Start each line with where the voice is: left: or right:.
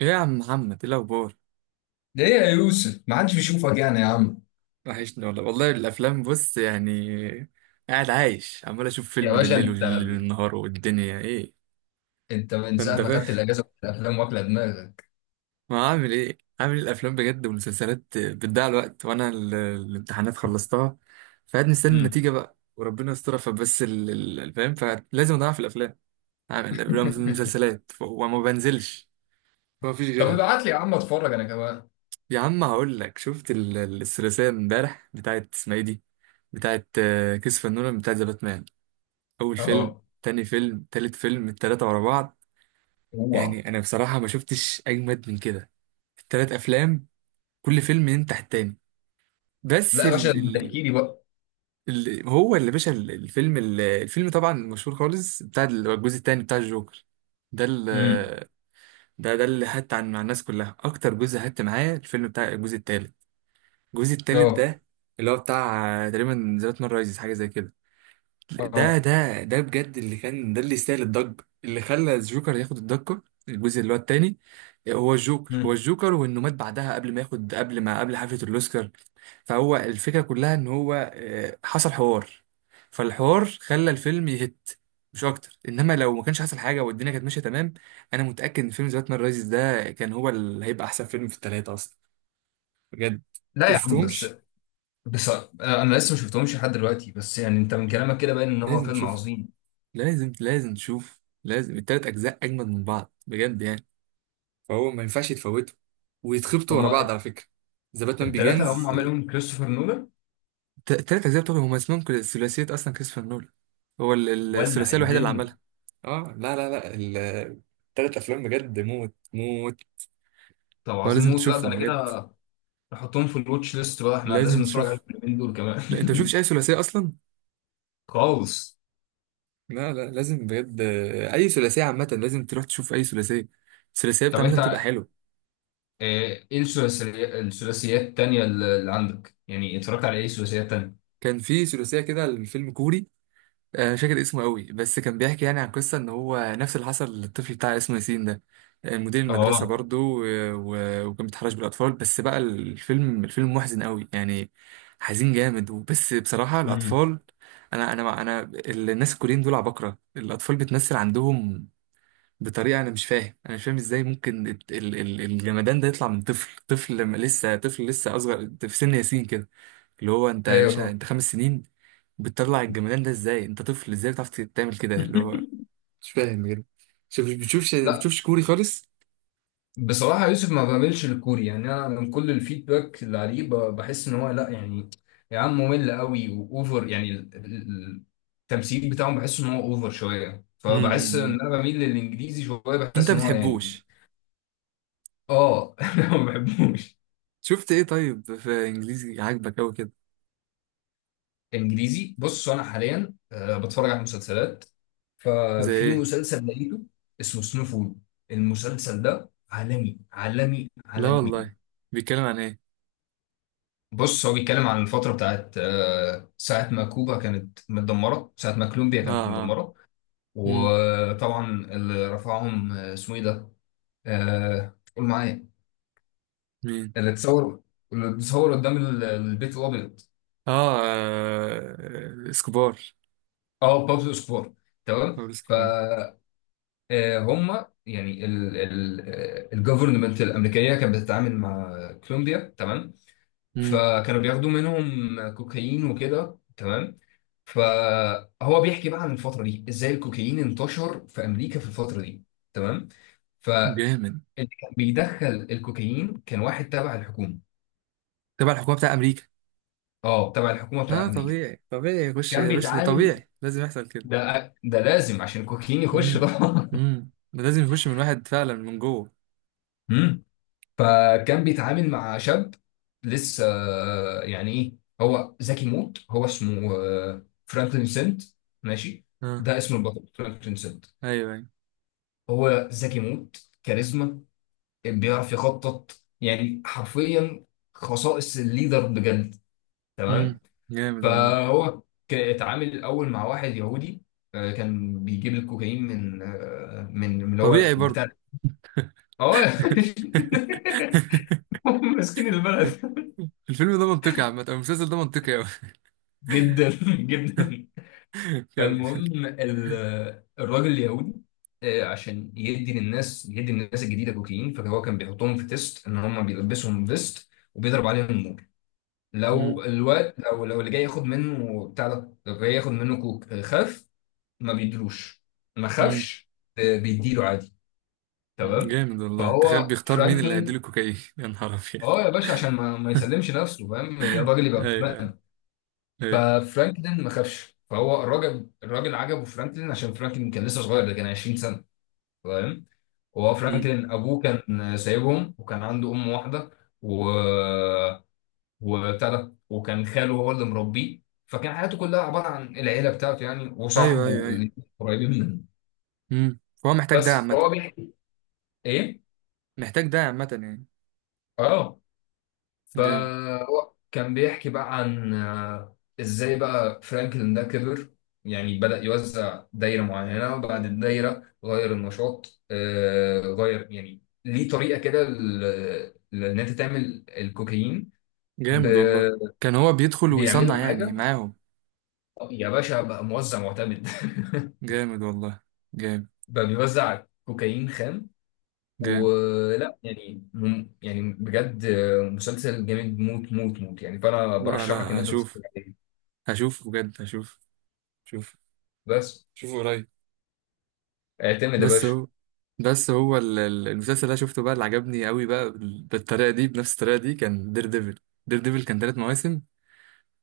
right: ايه يا عم محمد؟ ايه الاخبار؟
left: ليه يا يوسف ما حدش بيشوفك يعني يا عم؟
right: وحشني والله والله. الافلام بص يعني، قاعد عايش عمال اشوف
left: يا
right: فيلم
left: باشا
right: بالليل
left: انت
right: والنهار والدنيا ايه.
left: انت من ساعه
right: انت
left: ما
right: فاهم
left: خدت الاجازه في الافلام واكله دماغك.
right: ما عامل ايه؟ عامل الافلام بجد والمسلسلات بتضيع الوقت، وانا الامتحانات خلصتها، فقاعد مستني
left: امم.
right: النتيجة بقى وربنا يسترها. فبس الفهم فلازم اضيع في الافلام، عامل الافلام المسلسلات وما بنزلش، فما فيش
left: طب
right: غيرها.
left: ابعت لي يا عم، اتفرج انا كمان.
right: يا عم هقول لك، شفت الثلاثية امبارح بتاعت اسمها ايه دي، بتاعت كيس فنون بتاعت ذا باتمان؟ اول فيلم،
left: اه.
right: تاني فيلم، تالت فيلم، التلاتة ورا بعض.
left: اوعى.
right: يعني انا بصراحة ما شفتش اجمد من كده. التلات افلام كل فيلم ينتح التاني.
left: لا
right: بس
left: يا باشا، انت احكي لي بقى.
right: هو اللي باشا الفيلم، الفيلم طبعا مشهور خالص بتاع الجزء التاني بتاع الجوكر. ده
left: امم.
right: ده ده اللي حت عن مع الناس كلها اكتر جزء حت معاه، الفيلم بتاع الجزء التالت. الجزء التالت
left: اه.
right: ده اللي هو بتاع تقريبا ذا نايت رايزز، حاجة زي كده. ده
left: اه.
right: ده ده بجد اللي كان ده اللي يستاهل الضجة اللي خلى الجوكر ياخد الضجة، الجزء اللي هو التاني. هو الجوكر هو
left: امم.
right: الجوكر، وانه مات بعدها قبل ما ياخد، قبل ما، قبل حفلة الاوسكار. فهو الفكرة كلها ان هو حصل حوار، فالحوار خلى الفيلم يهت مش اكتر. انما لو ما كانش حصل حاجة والدنيا كانت ماشية تمام، انا متأكد ان فيلم ذا باتمان رايزز ده كان هو اللي هيبقى احسن فيلم في التلاتة اصلا، بجد. انت
left: لا يا عم بس،
right: مشفتهمش؟
left: بس انا لسه ما شفتهمش لحد دلوقتي، بس يعني انت من كلامك كده باين ان هو
right: لازم
left: فيلم
right: تشوف،
left: عظيم.
right: لازم لازم تشوف، لازم. التلات اجزاء اجمد من بعض بجد يعني، فهو ما ينفعش يتفوته. ويتخبطوا ورا
left: هما
right: بعض على فكرة، ذا باتمان
left: الثلاثه اللي هم
right: بيجينز.
left: عملهم كريستوفر نولان.
right: تلات أجزاء بتوعهم هما اسمهم كده ثلاثية أصلا، كريستوفر نولان. هو
left: ولع
right: الثلاثية الوحيدة اللي
left: الدنيا.
right: عملها. اه، لا لا لا، التلات افلام بجد موت موت.
left: طب،
right: هو
left: عظيم
right: لازم
left: موت، لا ده
right: تشوفهم
left: انا
right: بجد،
left: كده احطهم في الواتش ليست بقى، احنا
right: لازم
left: لازم نتفرج على
right: تشوفهم.
left: الفيلمين دول
right: لا أنت مشوفش
left: كمان.
right: أي ثلاثية أصلا.
left: خالص.
right: لا لا، لازم بجد. اي ثلاثيه عامه لازم تروح تشوف اي ثلاثيه. الثلاثيه بتاع
left: طب
right: عامه بتبقى
left: انت،
right: حلوه.
left: ايه الثلاثيات التانية اللي عندك، يعني اتفرجت على ايه ثلاثيات تانية؟
right: كان في ثلاثيه كده، الفيلم كوري. مش فاكر اسمه قوي، بس كان بيحكي يعني عن قصة ان هو نفس اللي حصل للطفل بتاع اسمه ياسين ده، مدير المدرسة
left: اه.
right: برضو. و- وكان بيتحرش بالأطفال، بس بقى الفيلم محزن قوي يعني، حزين جامد. وبس بصراحة
left: امم.
right: الأطفال، أنا الناس الكوريين دول عباقرة، الأطفال بتمثل عندهم بطريقة أنا مش فاهم، أنا مش فاهم إزاي ممكن الجمدان ده يطلع من طفل، طفل لما لسه طفل، لسه أصغر في سن ياسين كده، اللي هو انت يا
left: ايوه
right: باشا،
left: فاهم.
right: انت خمس سنين. بتطلع الجمدان ده ازاي؟ انت طفل ازاي بتعرف تعمل كده اللي هو؟ مش فاهم بجد. شوف، بتشوفش
left: لا،
right: بتشوفش كوري خالص؟
left: بصراحة يوسف ما بعملش الكوري، يعني أنا من كل الفيدباك اللي عليه بحس إن هو لا يعني. يا عم ممل قوي وأوفر، يعني التمثيل بتاعهم بحس إن هو أوفر شوية، فبحس
right: امم،
left: إن أنا بميل للإنجليزي شوية،
right: انت
left: بحس إن هو يعني.
right: بتحبوش.
left: آه. أنا ما بحبوش.
right: شفت ايه طيب في انجليزي عاجبك قوي كده؟
left: انجليزي، بص انا حاليا بتفرج على مسلسلات،
right: زي
left: ففي
right: ايه؟
left: مسلسل لقيته اسمه سنوفول. المسلسل ده عالمي عالمي
right: لا
left: عالمي.
right: والله، بيتكلم عن ايه؟
left: بص، هو بيتكلم عن الفترة بتاعت ساعة ما كوبا كانت متدمرة، ساعة ما كولومبيا
right: اه،
left: كانت
right: اه،
left: متدمرة.
right: امم،
left: وطبعا اللي رفعهم اسمه ايه ده؟ قول معايا.
right: مين؟
left: اللي اتصور، اللي اتصور قدام البيت الابيض.
right: اه، اسكوبار،
left: اه، بابلو اسكوبار. تمام.
right: بابلو اسكوبار.
left: هم يعني الجفرمنت الامريكيه كانت بتتعامل مع كولومبيا. تمام.
right: امم،
left: فكانوا بياخدوا منهم كوكايين وكده. تمام. فهو بيحكي بقى عن الفتره دي، ازاي الكوكايين انتشر في امريكا في الفتره دي. تمام. فاللي
right: جامد.
left: كان بيدخل الكوكايين كان واحد تبع الحكومه.
right: تبع الحكومه بتاع امريكا.
left: اه، تبع الحكومه بتاع
right: اه
left: امريكا.
right: طبيعي طبيعي، يخش
left: كان
right: يا باشا، ده
left: بيتعامل.
right: طبيعي لازم يحصل كده.
left: ده لازم عشان الكوكايين يخش
right: امم،
left: طبعا.
right: امم، ده لازم يخش من الواحد فعلا من جوه.
left: فكان بيتعامل مع شاب لسه، يعني ايه، هو ذكي موت، هو اسمه فرانكلين سنت. ماشي.
right: اه،
left: ده اسم البطل فرانكلين سنت.
right: ايوه ايوه.
left: هو ذكي موت، كاريزما، بيعرف يخطط، يعني حرفيا خصائص الليدر بجد. تمام.
right: امم، جامد والله.
left: فهو اتعامل الاول مع واحد يهودي، كان بيجيب الكوكايين من من اللي هو
right: طبيعي برضه.
left: بتاع. اه. هم ماسكين البلد.
right: الفيلم ده منطقي عامة، أو المسلسل ده منطقي أوي.
left: جدا. جدا.
right: كمل.
left: فالمهم، ال- الراجل اليهودي، عشان يدي للناس، يدي للناس الجديده كوكايين، فهو كان بيحطهم في تيست، ان هم بيلبسهم فيست وبيضرب عليهم النور.
right: امم،
left: لو الوقت لو لو اللي جاي ياخد منه بتاع ده، لو جاي ياخد منه كوك خاف، ما بيدلوش. ما
right: امم،
left: خافش، بيديله عادي. تمام.
right: جامد والله. تخيل
left: فهو
right: بيختار مين اللي هيديله
left: فرانكلين،
right: كوكايين. يا نهار أبيض.
left: اه يا باشا، عشان ما يسلمش نفسه، فاهم يا الراجل،
right: أيوه
left: يبقى
right: أيوه أيوه.
left: ففرانكلين ما خافش، فهو الراجل عجبه فرانكلين، عشان فرانكلين كان لسه صغير، ده كان 20 سنه. فاهم؟ وهو
right: امم.
left: فرانكلين ابوه كان سايبهم، وكان عنده ام واحده، و وبتاع ده، وكان خاله هو اللي مربيه. فكان حياته كلها عباره عن العيله بتاعته يعني،
right: أيوه أيوه
left: وصاحبه
right: أيوه.
left: اللي قريبين منه.
right: امم، فهو محتاج ده
left: بس
right: عامة.
left: هو بيحكي. ايه.
right: محتاج ده عامة يعني.
left: اه.
right: جامد.
left: فهو كان بيحكي بقى عن ازاي بقى فرانكلين ده كبر، يعني بدأ يوزع دايرة معينة، وبعد الدايرة غير النشاط غير يعني ليه طريقة كده لأن أنت تعمل الكوكايين.
right: جامد
left: ب-
right: والله. كان هو بيدخل ويصنع
left: بيعملوا
right: يعني
left: حاجة،
right: معاهم؟
left: يا باشا بقى موزع معتمد.
right: جامد والله، جامد.
left: بقى بيوزع كوكايين خام.
right: جامد
left: ولا يعني يعني بجد مسلسل جامد موت موت موت، يعني فأنا
right: لا
left: برشحك إن
right: لا،
left: أنت
right: هشوف،
left: تتفرج عليه.
right: هشوف بجد، هشوف. شوف،
left: بس
right: شوفه قريب.
left: اعتمد يا
right: بس
left: باشا.
right: هو، بس هو المسلسل اللي أنا شفته بقى اللي عجبني قوي بقى بالطريقه دي، بنفس الطريقه دي، كان دير ديفل. دير ديفل كان ثلاث مواسم.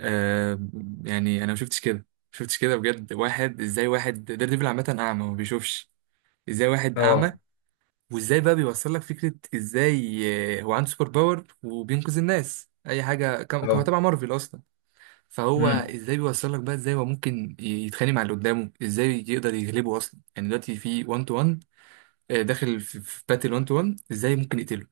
right: آه. يعني انا ما شفتش كده، ما شفتش كده بجد. واحد ازاي، واحد دير ديفل عامه اعمى ما بيشوفش، ازاي واحد اعمى
left: اه.
right: وازاي بقى بيوصل لك فكره ازاي؟ هو عنده سوبر باور وبينقذ الناس اي حاجه، كان كان
left: اه.
right: تبع مارفل اصلا. فهو
left: امم.
right: ازاي بيوصل لك بقى، ازاي هو ممكن يتخانق مع اللي قدامه، ازاي يقدر يغلبه اصلا، يعني دلوقتي في 1 تو 1 داخل في باتل 1 تو 1، ازاي ممكن يقتله؟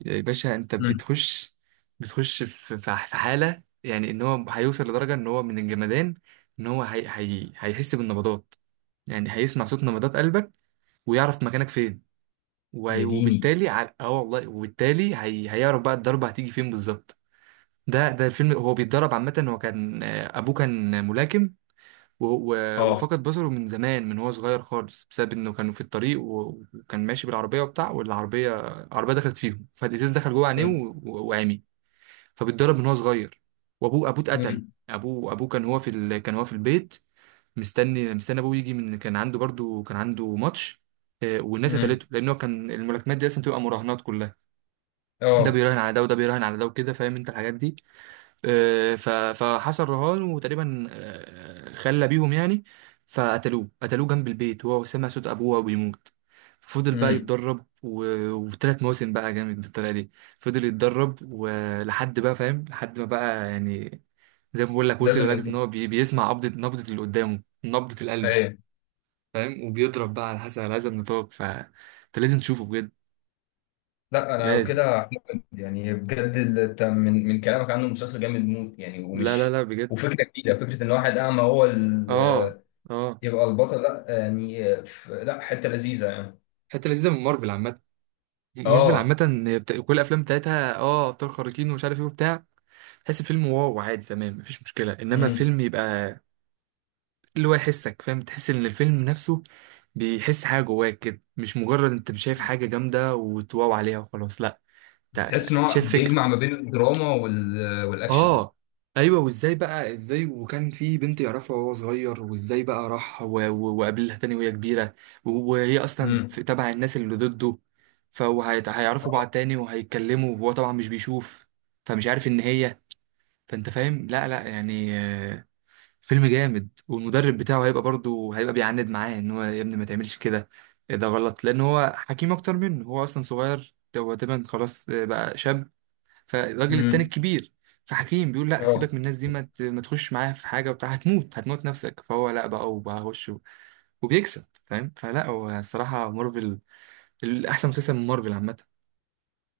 right: يا باشا، انت
left: امم.
right: بتخش، بتخش في في حالة يعني ان هو هيوصل لدرجة ان هو من الجمدان، ان هو هي هي هيحس بالنبضات، يعني هيسمع صوت نبضات قلبك ويعرف مكانك فين.
left: يا ديني.
right: وبالتالي، اه والله، وبالتالي هيعرف بقى الضربة هتيجي فين بالظبط. ده ده الفيلم، هو بيتدرب عامة. هو كان أبوه كان ملاكم. و-
left: اه.
right: وفقد بصره من زمان، من هو صغير خالص، بسبب انه كانوا في الطريق وكان ماشي بالعربيه وبتاع، والعربيه، العربيه دخلت فيهم، فالازاز دخل جوه عينيه
left: امم.
right: وعمي. فبيتضرب من هو صغير، وابوه اتقتل.
left: امم.
right: ابوه كان هو في كان هو في البيت، مستني ابوه يجي، من كان عنده برضو كان عنده ماتش. والناس
left: امم.
right: قتلته، لان هو كان الملاكمات دي اصلا تبقى مراهنات كلها. ده
left: اه.
right: بيراهن على ده وده بيراهن على ده وكده، فاهم انت الحاجات دي. آه، ف- فحصل رهان، وتقريبا خلى بيهم يعني. فقتلوه، قتلوه جنب البيت، وهو سمع صوت ابوه وهو بيموت. فضل بقى
left: امم.
right: يتدرب وثلاث مواسم بقى جامد بالطريقه دي. فضل يتدرب ولحد بقى فاهم، لحد ما بقى يعني، زي ما بقول لك، وصل
left: لازم
right: لدرجه ان
left: ينطق.
right: هو بيسمع نبضه اللي قدامه، نبضه القلب،
left: ايوه.
right: فاهم، وبيضرب بقى على حسب، على هذا النطاق. فانت لازم تشوفه بجد،
left: لا انا لو
right: لازم.
left: كده هحمد، يعني بجد انت من كلامك عنه مسلسل جامد موت، يعني
right: لا لا
left: ومش
right: لا بجد.
left: وفكره جديده، فكره ان واحد اعمى هو
right: اه، اه.
left: يبقى البطل، لا يعني لا حته لذيذه يعني.
right: حته لذيذه من مارفل عامه، مارفل
left: اه.
right: عامة. هي كل الأفلام بتاعتها اه أبطال خارقين ومش عارف ايه وبتاع، تحس الفيلم واو عادي تمام، مفيش مشكلة. إنما
left: امم.
right: فيلم يبقى اللي هو يحسك، فاهم، تحس إن الفيلم نفسه بيحس حاجة جواك كده، مش مجرد أنت مش شايف حاجة جامدة وتواو عليها وخلاص، لأ، أنت
left: تحس ان هو
right: شايف فكرة.
left: بيجمع ما بين الدراما والاكشن.
right: اه، ايوه. وازاي بقى ازاي، وكان في بنت يعرفها وهو صغير، وازاي بقى راح وقابلها تاني وهي كبيره، وهي اصلا
left: امم.
right: في تبع الناس اللي ضده، فهيعرفوا بعض تاني وهيتكلموا وهو طبعا مش بيشوف، فمش عارف ان هي، فانت فاهم لا لا يعني. فيلم جامد. والمدرب بتاعه هيبقى برضه هيبقى بيعاند معاه ان هو يا ابني ما تعملش كده، إيه ده غلط، لان هو حكيم اكتر منه، هو اصلا صغير، هو تقريبا خلاص بقى شاب. فالراجل التاني
left: امم.
right: الكبير، فحكيم بيقول لا سيبك
left: اه.
right: من الناس دي، ما تخش معايا في حاجه وبتاع، هتموت هتموت نفسك. فهو لا بقى، وبخش وبيكسب، فاهم. فلا هو الصراحه مارفل الاحسن مسلسل من مارفل عامه،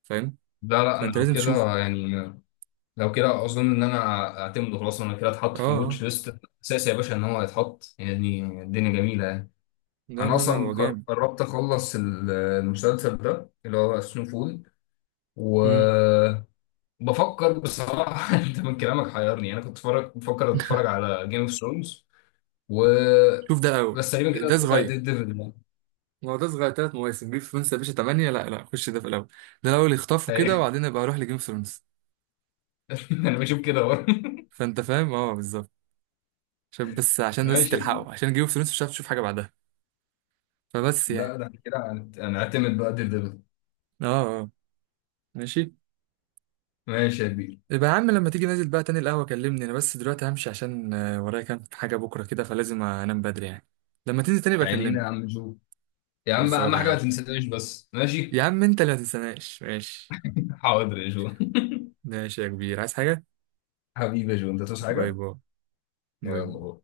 right: فاهم.
left: لا لا، انا
right: فانت
left: لو
right: لازم تشوف.
left: كده يعني، لو كده اظن ان انا اعتمده، خلاص انا كده اتحط
right: اه،
left: في
right: اه.
left: الواتش ليست اساسي يا باشا ان هو يتحط، يعني الدنيا جميله يعني.
right: لا
left: انا
right: لا لا، هو
left: اصلا
right: جامد.
left: قربت اخلص المسلسل ده اللي هو سنو فول،
right: مم.
left: وبفكر بصراحه. انت من كلامك حيرني، انا كنت بفكر اتفرج على جيم اوف ثرونز، و
right: شوف ده الاول،
left: بس تقريبا كده
right: ده
left: اتفرج على
right: صغير.
left: ديد ديفل.
right: ما هو ده صغير، ثلاث مواسم. جيم اوف ثرونز يا باشا 8، لا لا، خش ده في الاول، ده الاول يخطفه كده، وبعدين ابقى اروح لجيم اوف ثرونز.
left: انا بشوف كده برضه.
right: فانت فاهم. اه، بالظبط، عشان بس، عشان بس
left: ماشي يا
right: تلحقه،
left: كبير.
right: عشان جيم اوف ثرونز مش هتعرف تشوف حاجه بعدها، فبس يعني.
left: ده كده هنعتمد بقى ديد ديفل.
right: اه، آه. ماشي.
left: ماشي يا كبير.
right: يبقى يا عم لما تيجي نازل بقى تاني القهوة كلمني، انا بس دلوقتي همشي عشان ورايا كام حاجة بكرة كده، فلازم انام بدري يعني. لما تنزل تاني
left: عينينا يا
right: بكلمك.
left: عم جو. يا عم اهم
right: خلصانة يا
left: حاجه ما
right: عم.
left: تنسانيش بس، ماشي.
right: يا عم انت اللي متنساناش، ماشي.
left: حاضر يا جو.
right: ماشي يا كبير، عايز حاجة؟
left: حبيبي يا جو انت تصحى
right: باي
left: حاجه.
right: باي. باي باي.
left: يلا.